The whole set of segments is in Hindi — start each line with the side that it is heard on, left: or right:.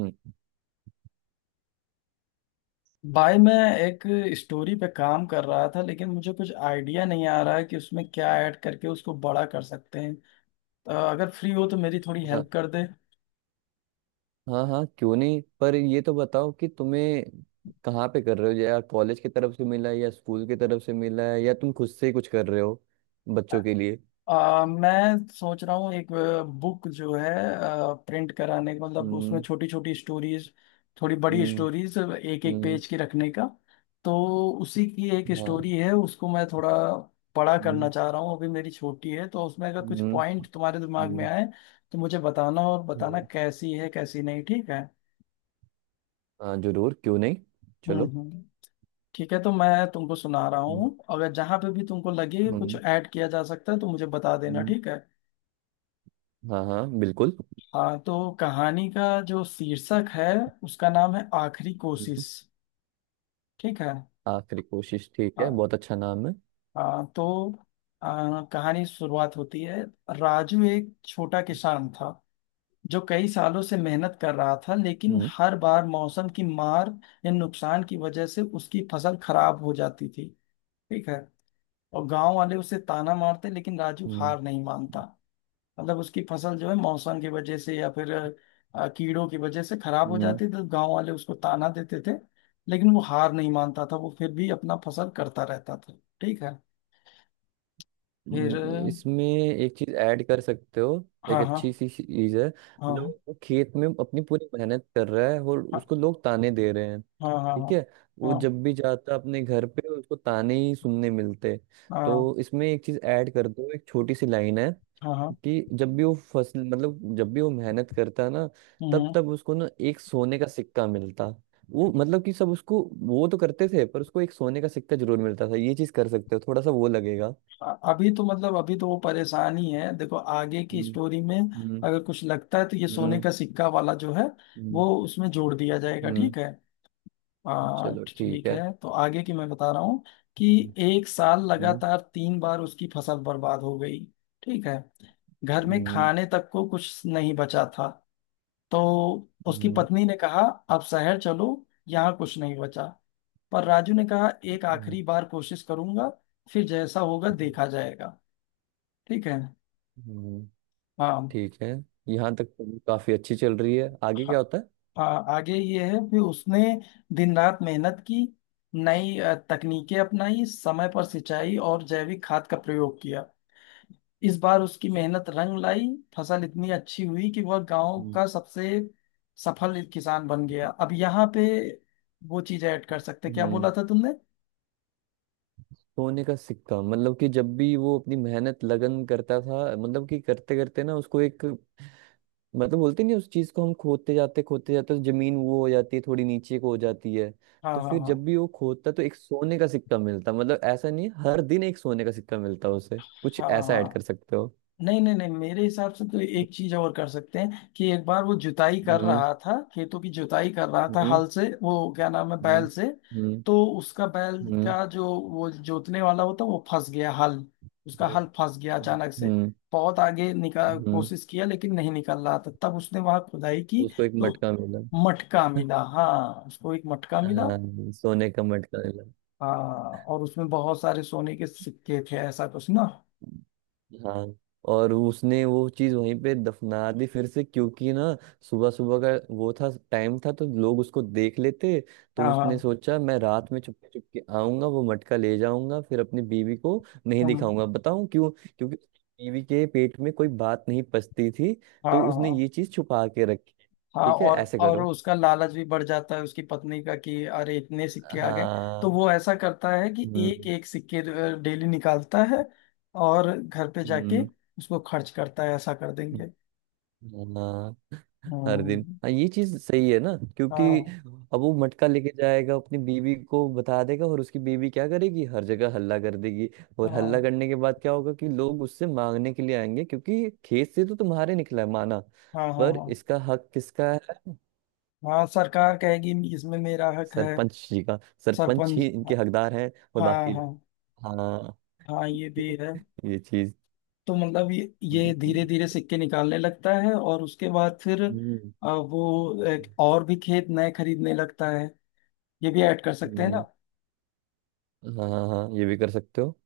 right: हम्म।
left: भाई, मैं एक स्टोरी पे काम कर रहा था लेकिन मुझे कुछ आइडिया नहीं आ रहा है कि उसमें क्या ऐड करके उसको बड़ा कर सकते हैं। तो अगर फ्री हो तो मेरी थोड़ी हेल्प
right: हाँ,
left: कर दे।
right: हाँ, हाँ, क्यों नहीं। पर ये तो बताओ कि तुम्हें कहाँ पे कर रहे हो, या कॉलेज की तरफ से मिला है या स्कूल की तरफ से मिला है या तुम खुद से ही कुछ कर रहे हो बच्चों के लिए।
left: मैं सोच रहा हूँ एक बुक जो है प्रिंट कराने का, मतलब उसमें
right: हम्म।
left: छोटी छोटी स्टोरीज, थोड़ी बड़ी
right: हम्म।
left: स्टोरीज एक एक
right: हम्म।
left: पेज की रखने का। तो उसी की एक
right: हाँ।
left: स्टोरी है, उसको मैं थोड़ा बड़ा करना
right: हम्म।
left: चाह रहा हूँ। अभी मेरी छोटी है, तो उसमें अगर कुछ
right: हम्म।
left: पॉइंट तुम्हारे दिमाग में
right: हम्म।
left: आए तो मुझे बताना और बताना
right: हम्म।
left: कैसी है कैसी नहीं। ठीक है।
right: हाँ, जरूर, क्यों नहीं।
left: हम्म।
right: चलो।
left: हम्म। ठीक है, तो मैं तुमको सुना रहा
right: हम्म।
left: हूँ। अगर जहाँ पे भी तुमको लगे कुछ
right: हम्म।
left: ऐड किया जा सकता है तो मुझे बता देना।
right: हम्म।
left: ठीक है।
right: हाँ, हाँ, बिल्कुल।
left: हाँ, तो कहानी का जो शीर्षक है उसका नाम है आखिरी
right: हम्म।
left: कोशिश। ठीक है।
right: आखिरी कोशिश, ठीक है,
left: हाँ।
right: बहुत अच्छा नाम है।
left: हाँ। तो कहानी शुरुआत होती है। राजू एक छोटा किसान था जो कई सालों से मेहनत कर रहा था, लेकिन
right: हम्म।
left: हर बार मौसम की मार या नुकसान की वजह से उसकी फसल खराब हो जाती थी। ठीक है। और गांव वाले उसे ताना मारते, लेकिन राजू
right: हम्म।
left: हार नहीं मानता। मतलब उसकी फसल जो है मौसम की वजह से या फिर कीड़ों की वजह से खराब हो
right: हम्म।
left: जाती, तो गांव वाले उसको ताना देते थे। लेकिन वो हार नहीं मानता था, वो फिर भी अपना फसल करता रहता था। ठीक है। फिर
right: हम्म। इसमें एक चीज ऐड कर सकते हो। एक
left: हाँ। हाँ।
right: अच्छी सी चीज है, मतलब
left: हाँ।
right: वो खेत में अपनी पूरी मेहनत कर रहा है और
left: हाँ।
right: उसको लोग ताने दे रहे हैं।
left: हाँ। हाँ।
right: ठीक
left: हाँ।
right: है। वो
left: हाँ।
right: जब भी जाता अपने घर पे उसको ताने ही सुनने मिलते,
left: हाँ।
right: तो इसमें एक चीज ऐड कर दो, एक छोटी सी लाइन है
left: हाँ। हाँ।
right: कि जब भी वो फसल मतलब जब भी वो मेहनत करता ना, तब
left: हम्म।
right: तब उसको ना एक सोने का सिक्का मिलता। वो मतलब कि सब उसको वो तो करते थे पर उसको एक सोने का सिक्का जरूर मिलता था। ये चीज कर सकते हो, थोड़ा सा वो लगेगा।
left: अभी तो मतलब अभी तो वो परेशान ही है, देखो आगे की स्टोरी में।
right: हम्म।
left: अगर कुछ लगता है तो ये सोने
right: हम्म।
left: का सिक्का वाला जो है वो
right: हम्म।
left: उसमें जोड़ दिया जाएगा।
right: हम्म।
left: ठीक है।
right: चलो, ठीक
left: ठीक
right: है।
left: है, तो आगे की मैं बता रहा हूँ कि
right: हम्म।
left: एक साल
right: हम्म।
left: लगातार 3 बार उसकी फसल बर्बाद हो गई। ठीक है। घर में
right: हम्म।
left: खाने तक को कुछ नहीं बचा था, तो उसकी
right: हम्म।
left: पत्नी ने कहा, अब शहर चलो, यहाँ कुछ नहीं बचा। पर राजू ने कहा, एक
right: हम्म।
left: आखिरी बार कोशिश करूंगा, फिर जैसा होगा देखा जाएगा। ठीक है।
right: हम्म।
left: हाँ।
right: ठीक है। यहाँ तक तो काफी अच्छी चल रही है, आगे क्या होता है?
left: हाँ, आगे ये है कि उसने दिन रात मेहनत की, नई तकनीकें अपनाई, समय पर सिंचाई और जैविक खाद का प्रयोग किया। इस बार उसकी मेहनत रंग लाई। फसल इतनी अच्छी हुई कि वह गांव
right: हम्म।
left: का सबसे सफल किसान बन गया। अब यहाँ पे वो चीज ऐड कर सकते, क्या
right: हम्म।
left: बोला था तुमने?
right: सोने का सिक्का, मतलब कि जब भी वो अपनी मेहनत लगन करता था, मतलब कि करते करते ना उसको एक मतलब, बोलते नहीं उस चीज को, हम खोदते जाते तो जमीन वो हो जाती है थोड़ी नीचे को हो जाती है,
left: हाँ।
right: तो
left: हाँ।
right: फिर
left: हाँ।
right: जब भी वो खोदता तो एक सोने का सिक्का मिलता। मतलब ऐसा नहीं है, हर दिन एक सोने का सिक्का मिलता उसे, कुछ
left: हाँ। हाँ।
right: ऐसा ऐड कर
left: हाँ।
right: सकते हो।
left: नहीं, नहीं, नहीं, मेरे हिसाब से तो एक चीज और कर सकते हैं कि एक बार वो जुताई कर
right: हम्म।
left: रहा था, खेतों की जुताई कर रहा था,
right: हम्म।
left: हल से, वो क्या नाम है,
right: हम्म।
left: बैल से।
right: हम्म।
left: तो उसका बैल
right: हम्म।
left: का जो वो जोतने वाला होता वो फंस गया, हल, उसका हल
right: हम्म।
left: फंस गया अचानक से।
right: हम्म।
left: बहुत आगे निकाल
right: हम्म। हम्म।
left: कोशिश किया लेकिन नहीं निकल रहा था, तब उसने वहां खुदाई
right: तो
left: की।
right: उसको एक
left: तो
right: मटका मिला।
left: मटका मिला। हाँ, उसको एक मटका मिला।
right: हाँ, सोने का मटका मिला।
left: हाँ, और उसमें बहुत सारे सोने के सिक्के थे, ऐसा कुछ ना।
right: हाँ। और उसने वो चीज वहीं पे दफना दी फिर से, क्योंकि ना सुबह सुबह का वो था, टाइम था, तो लोग उसको देख लेते। तो
left: हाँ।
right: उसने
left: हाँ।
right: सोचा, मैं रात में चुपके चुपके आऊंगा, वो मटका ले जाऊंगा, फिर अपनी बीवी को नहीं
left: हम्म।
right: दिखाऊंगा, बताऊं क्यों? क्योंकि उसकी बीवी के पेट में कोई बात नहीं पचती थी।
left: हाँ।
right: तो उसने
left: हाँ।
right: ये चीज छुपा के रखी।
left: हाँ।
right: ठीक है,
left: और
right: ऐसे
left: और
right: करो।
left: उसका लालच भी बढ़ जाता है उसकी पत्नी का, कि अरे इतने सिक्के आ गए। तो
right: हाँ।
left: वो ऐसा करता है कि एक
right: हम्म।
left: एक सिक्के डेली निकालता है, और घर पे जाके
right: हम्म।
left: उसको खर्च करता है, ऐसा कर देंगे।
right: हाँ, हर दिन,
left: हम्म।
right: हाँ, ये चीज सही है ना? क्योंकि
left: हाँ।
right: अब वो मटका लेके जाएगा, अपनी बीवी को बता देगा, और उसकी बीवी क्या करेगी? हर जगह हल्ला कर देगी। और हल्ला
left: हाँ।
right: करने के बाद क्या होगा कि लोग उससे मांगने के लिए आएंगे, क्योंकि खेत से तो तुम्हारे निकला है माना,
left: हाँ। हाँ।
right: पर
left: हाँ।
right: इसका हक किसका है?
left: हाँ। सरकार कहेगी इसमें मेरा हक है।
right: सरपंच जी का। सरपंच ही
left: सरपंच।
right: इनके
left: हाँ।
right: हकदार हैं और
left: हाँ।
right: बाकी
left: हाँ।
right: लोग। हाँ।
left: हाँ, ये भी है।
right: ये चीज।
left: तो मतलब ये
right: हम्म
left: धीरे धीरे सिक्के निकालने लगता है, और उसके बाद फिर
right: हम्म।
left: वो एक और भी खेत नए खरीदने लगता है। ये भी ऐड कर सकते हैं ना।
right: हम्म। हाँ, हाँ, हाँ, ये भी कर सकते हो।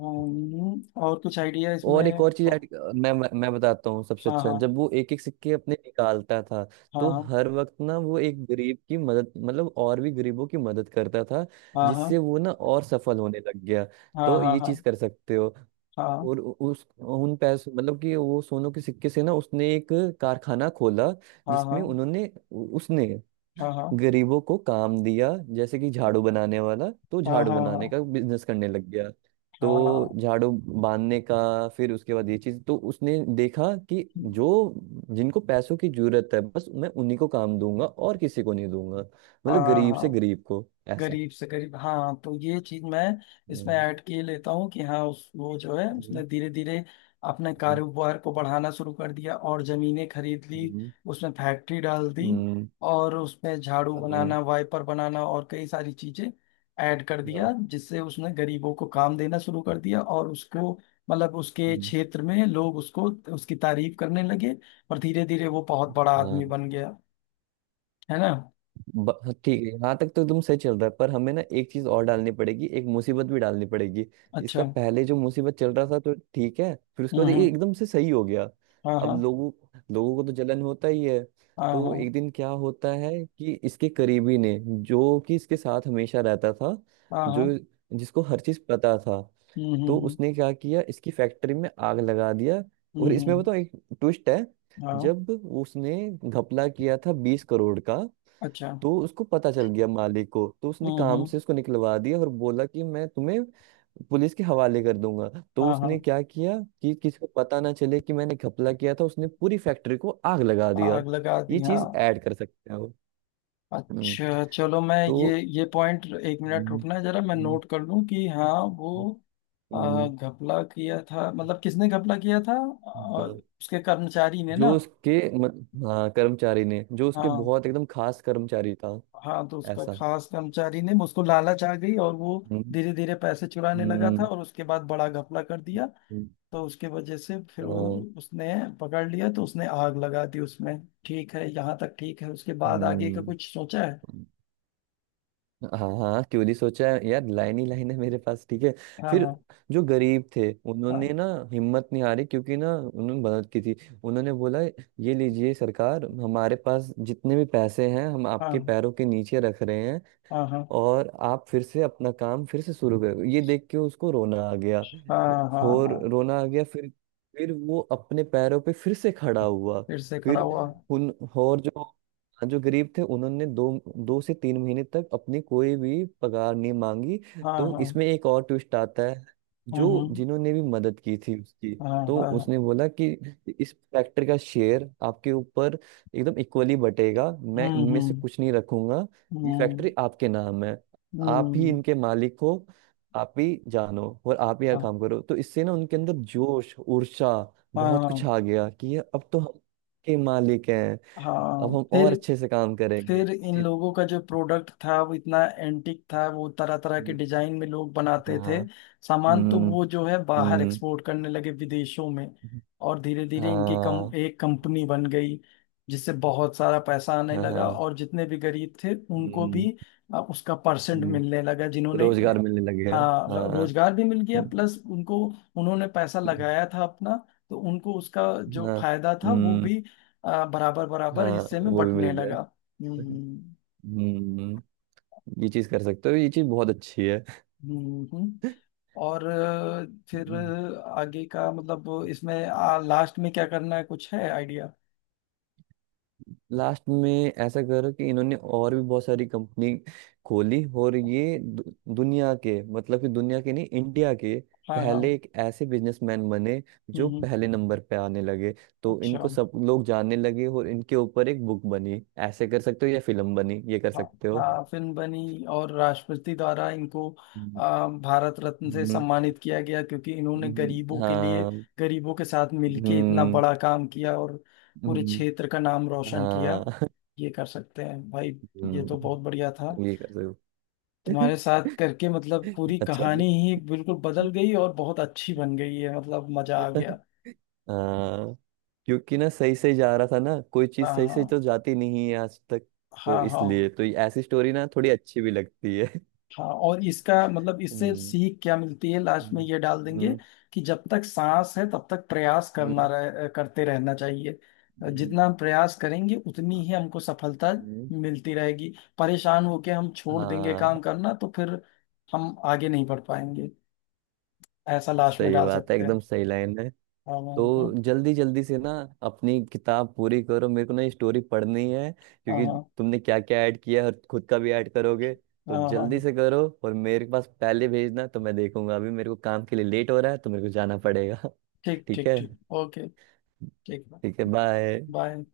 left: हम्म। और कुछ आइडिया इसमें?
right: और एक और चीज
left: हाँ।
right: ऐड। मैं मैं बताता हूँ सबसे अच्छा,
left: हाँ।
right: जब वो एक एक सिक्के अपने निकालता था, तो
left: हाँ।
right: हर वक्त ना वो एक गरीब की मदद मतलब और भी गरीबों की मदद करता था,
left: हाँ। हाँ।
right: जिससे
left: हाँ।
right: वो ना और सफल होने लग गया।
left: हाँ।
right: तो ये चीज
left: हाँ।
right: कर सकते हो।
left: हाँ।
right: और उस उन पैसे मतलब कि वो सोनों के सिक्के से ना उसने एक कारखाना खोला, जिसमें
left: हाँ।
right: उन्होंने उसने
left: हाँ। हाँ। हाँ।
right: गरीबों को काम दिया। जैसे कि झाड़ू बनाने वाला, तो
left: हाँ।
right: झाड़ू
left: हाँ।
right: बनाने
left: हाँ।
right: का बिजनेस करने लग गया,
left: हाँ।
right: तो
left: हाँ।
right: झाड़ू बांधने का। फिर उसके बाद ये चीज तो उसने देखा कि जो जिनको पैसों की जरूरत है बस मैं उन्हीं को काम दूंगा और किसी को नहीं दूंगा,
left: हाँ।
right: मतलब
left: हाँ। हाँ।
right: गरीब से
left: हाँ।
right: गरीब को ऐसा।
left: गरीब से गरीब। हाँ, तो ये चीज मैं इसमें
right: हम्म।
left: ऐड किए लेता हूँ कि हाँ, उस वो जो है उसने
right: हम्म।
left: धीरे धीरे अपने
right: हम्म।
left: कारोबार को बढ़ाना शुरू कर दिया और जमीनें खरीद ली।
right: हम्म।
left: उसमें फैक्ट्री डाल दी,
right: हम्म।
left: और उसमें झाड़ू
right: हम्म।
left: बनाना, वाइपर बनाना और कई सारी चीजें ऐड कर
right: हाँ।
left: दिया, जिससे उसने गरीबों को काम देना शुरू कर दिया, और उसको, मतलब उसके
right: हम्म।
left: क्षेत्र में लोग उसको उसकी तारीफ करने लगे। और धीरे धीरे वो बहुत बड़ा आदमी
right: हाँ।
left: बन गया। है ना।
right: हाँ, ठीक है, यहाँ तक तो तुम सही चल रहा है, पर हमें ना एक चीज और डालनी पड़ेगी, एक मुसीबत भी डालनी पड़ेगी।
left: अच्छा।
right: इसका पहले जो मुसीबत चल रहा था तो ठीक है, फिर उसके
left: हम्म।
right: बाद ये
left: हम्म।
right: एकदम से सही हो गया।
left: हाँ।
right: अब
left: हाँ।
right: लोगों लोगों को तो जलन होता ही है।
left: हाँ।
right: तो
left: हाँ।
right: एक दिन क्या होता है कि इसके करीबी ने, जो कि इसके साथ हमेशा रहता था,
left: हाँ। हाँ।
right: जो जिसको हर चीज पता था,
left: हम्म। हम्म।
right: तो
left: हम्म।
right: उसने क्या किया, इसकी फैक्ट्री में आग लगा दिया।
left: हम्म।
right: और इसमें
left: हम्म।
right: बताओ, एक ट्विस्ट है।
left: हाँ।
right: जब उसने घपला किया था 20 करोड़ का,
left: अच्छा।
right: तो उसको पता चल गया मालिक को, तो उसने
left: हम्म।
right: काम से
left: हम्म।
right: उसको निकलवा दिया और बोला कि मैं तुम्हें पुलिस के हवाले कर दूंगा। तो
left: हाँ। हाँ,
right: उसने क्या किया कि किसी को पता ना चले कि मैंने घपला किया था, उसने पूरी फैक्ट्री को आग लगा दिया।
left: आग लगा दी।
right: ये
left: हाँ।
right: चीज ऐड कर सकते हो। हम्म।
left: अच्छा चलो, मैं ये
right: तो
left: ये पॉइंट 1 मिनट
right: हम्म।
left: रुकना, जरा मैं
right: हम्म।
left: नोट कर लूं कि हाँ, वो
right: हम्म।
left: घपला किया था, मतलब किसने घपला किया था?
right: हम्म।
left: उसके कर्मचारी ने ना।
right: जो उसके हाँ, कर्मचारी ने, जो उसके
left: हाँ।
right: बहुत एकदम खास कर्मचारी था।
left: हाँ, तो उसका
right: ऐसा।
left: खास कर्मचारी ने, उसको लालच आ गई और वो
right: हम्म।
left: धीरे धीरे पैसे चुराने लगा था
right: हम्म।
left: और उसके बाद बड़ा घपला कर दिया।
right: हम्म।
left: तो उसके वजह से फिर वो,
right: हाँ।
left: उसने पकड़ लिया तो उसने आग लगा दी उसमें। ठीक है, यहाँ तक ठीक है। उसके बाद आगे का
right: हम्म।
left: कुछ सोचा है?
right: हाँ, हाँ क्यों नहीं सोचा है? यार, लाइन ही लाइन है मेरे पास। ठीक है।
left: हाँ।
right: फिर
left: हाँ।
right: जो गरीब थे उन्होंने ना हिम्मत नहीं हारी, क्योंकि ना उन्होंने मदद की थी। उन्होंने बोला, ये लीजिए सरकार, हमारे पास जितने भी पैसे हैं हम आपके
left: हाँ।
right: पैरों के नीचे रख रहे हैं।
left: हाँ। हाँ। हाँ।
right: और आप फिर से अपना काम फिर से शुरू करो, ये देख के उसको रोना आ गया।
left: हाँ। हाँ।
right: और
left: हाँ।
right: रोना आ गया, फिर वो अपने पैरों पे फिर से खड़ा हुआ।
left: फिर से खड़ा
right: फिर
left: हुआ।
right: उन और जो, हाँ, जो गरीब थे उन्होंने दो दो से तीन महीने तक अपनी कोई भी पगार नहीं मांगी।
left: हाँ।
right: तो
left: हाँ।
right: इसमें एक और ट्विस्ट आता है।
left: हम्म।
right: जो
left: हम्म।
right: जिन्होंने भी मदद की थी उसकी,
left: हाँ।
right: तो
left: हाँ। हाँ।
right: उसने बोला कि इस फैक्ट्री का शेयर आपके ऊपर एकदम इक्वली बटेगा, मैं
left: हम्म।
right: इनमें से
left: हम्म।
right: कुछ नहीं रखूंगा। ये
left: हम्म।
right: फैक्ट्री आपके नाम है, आप ही
left: हम्म।
right: इनके मालिक हो, आप ही जानो और आप ही यहाँ
left: हाँ।
right: काम करो। तो इससे ना उनके अंदर जोश, ऊर्जा, बहुत कुछ
left: हाँ।
right: आ गया कि ये अब तो हम के मालिक हैं, अब
left: हाँ।
right: हम और अच्छे से काम करेंगे।
left: फिर
right: ये
left: इन
right: चीज़-
left: लोगों का जो प्रोडक्ट था वो इतना एंटिक था, वो तरह तरह के
right: हम्म।
left: डिजाइन में लोग बनाते थे।
right: हाँ।
left: सामान तो
right: हम्म।
left: वो जो है बाहर
right: हम्म।
left: एक्सपोर्ट करने लगे विदेशों में। और धीरे धीरे इनकी कम
right: हाँ,
left: एक कंपनी बन गई, जिससे बहुत सारा पैसा आने
right: हाँ,
left: लगा,
right: हाँ।
left: और जितने भी गरीब थे उनको
right: हम्म।
left: भी उसका परसेंट
right: हम्म।
left: मिलने लगा, जिन्होंने
right: रोजगार मिलने लग गया।
left: हाँ,
right: हाँ।
left: रोजगार भी मिल गया,
right: हम्म।
left: प्लस उनको, उन्होंने पैसा
right: हम्म।
left: लगाया था अपना, तो उनको उसका जो
right: हाँ।
left: फायदा था वो
right: हम्म।
left: भी बराबर बराबर
right: हाँ,
left: हिस्से में
right: वो भी मिल
left: बंटने
right: गया।
left: लगा। हम्म।
right: हम्म। ये चीज कर सकते हो, ये चीज बहुत अच्छी है।
left: हम्म। हम्म। और फिर आगे का मतलब इसमें लास्ट में क्या करना है, कुछ है आइडिया?
right: लास्ट में ऐसा करो कि इन्होंने और भी बहुत सारी कंपनी खोली, और ये दुनिया के, मतलब कि दुनिया के नहीं, इंडिया के
left: हाँ। हाँ।
right: पहले एक ऐसे बिजनेसमैन बने
left: हम्म।
right: जो
left: हम्म।
right: पहले नंबर पे आने लगे। तो
left: अच्छा।
right: इनको सब लोग जानने लगे और इनके ऊपर एक बुक बनी, ऐसे कर सकते हो, या फिल्म बनी, ये कर
left: हाँ।
right: सकते हो।
left: हाँ, फिल्म बनी और राष्ट्रपति द्वारा इनको
right: हम्म।
left: भारत रत्न से
right: हम्म।
left: सम्मानित किया गया क्योंकि इन्होंने
right: हम्म।
left: गरीबों के लिए,
right: हाँ।
left: गरीबों के साथ मिलके इतना
right: हम्म।
left: बड़ा काम किया और पूरे
right: हम्म।
left: क्षेत्र का नाम रोशन
right: हाँ।
left: किया। ये कर सकते हैं भाई। ये तो
right: हम्म।
left: बहुत बढ़िया था,
right: ये कर सकते हो।
left: तुम्हारे साथ करके मतलब पूरी
right: अच्छा,
left: कहानी
right: तो
left: ही बिल्कुल बदल गई और बहुत अच्छी बन गई है, मतलब मजा आ गया।
right: हाँ। क्योंकि ना सही सही जा रहा था ना, कोई चीज
left: हाँ।
right: सही से
left: हाँ।
right: तो जाती नहीं है आज तक। तो
left: हाँ। हाँ।
right: इसलिए तो ये ऐसी स्टोरी ना थोड़ी अच्छी भी लगती है।
left: हाँ। और इसका मतलब इससे
right: हम्म।
left: सीख क्या मिलती है लास्ट में
right: हम्म।
left: ये डाल देंगे,
right: हम्म।
left: कि जब तक सांस है तब तक प्रयास करना
right: हम्म।
left: करते रहना चाहिए।
right: हम्म।
left: जितना हम प्रयास करेंगे उतनी
right: हाँ।
left: ही हमको सफलता
right: हम्म।
left: मिलती रहेगी। परेशान होके हम छोड़ देंगे
right: हाँ,
left: काम करना तो फिर हम आगे नहीं बढ़ पाएंगे। ऐसा लास्ट में
right: सही
left: डाल
right: बात है,
left: सकते
right: एकदम
left: हैं।
right: सही लाइन।
left: हाँ। हाँ।
right: तो
left: हाँ।
right: जल्दी जल्दी से ना अपनी किताब पूरी करो, मेरे को ना ये स्टोरी पढ़नी है,
left: हाँ।
right: क्योंकि
left: हाँ।
right: तुमने क्या क्या ऐड किया है और खुद का भी ऐड करोगे। तो
left: हाँ। हाँ।
right: जल्दी
left: हाँ।
right: से करो और मेरे पास पहले भेजना, तो मैं देखूंगा। अभी मेरे को काम के लिए लेट हो रहा है तो मेरे को जाना पड़ेगा।
left: ठीक।
right: ठीक
left: ठीक।
right: है।
left: ठीक। ओके। ठीक।
right: ठीक है, बाय।
left: बाय।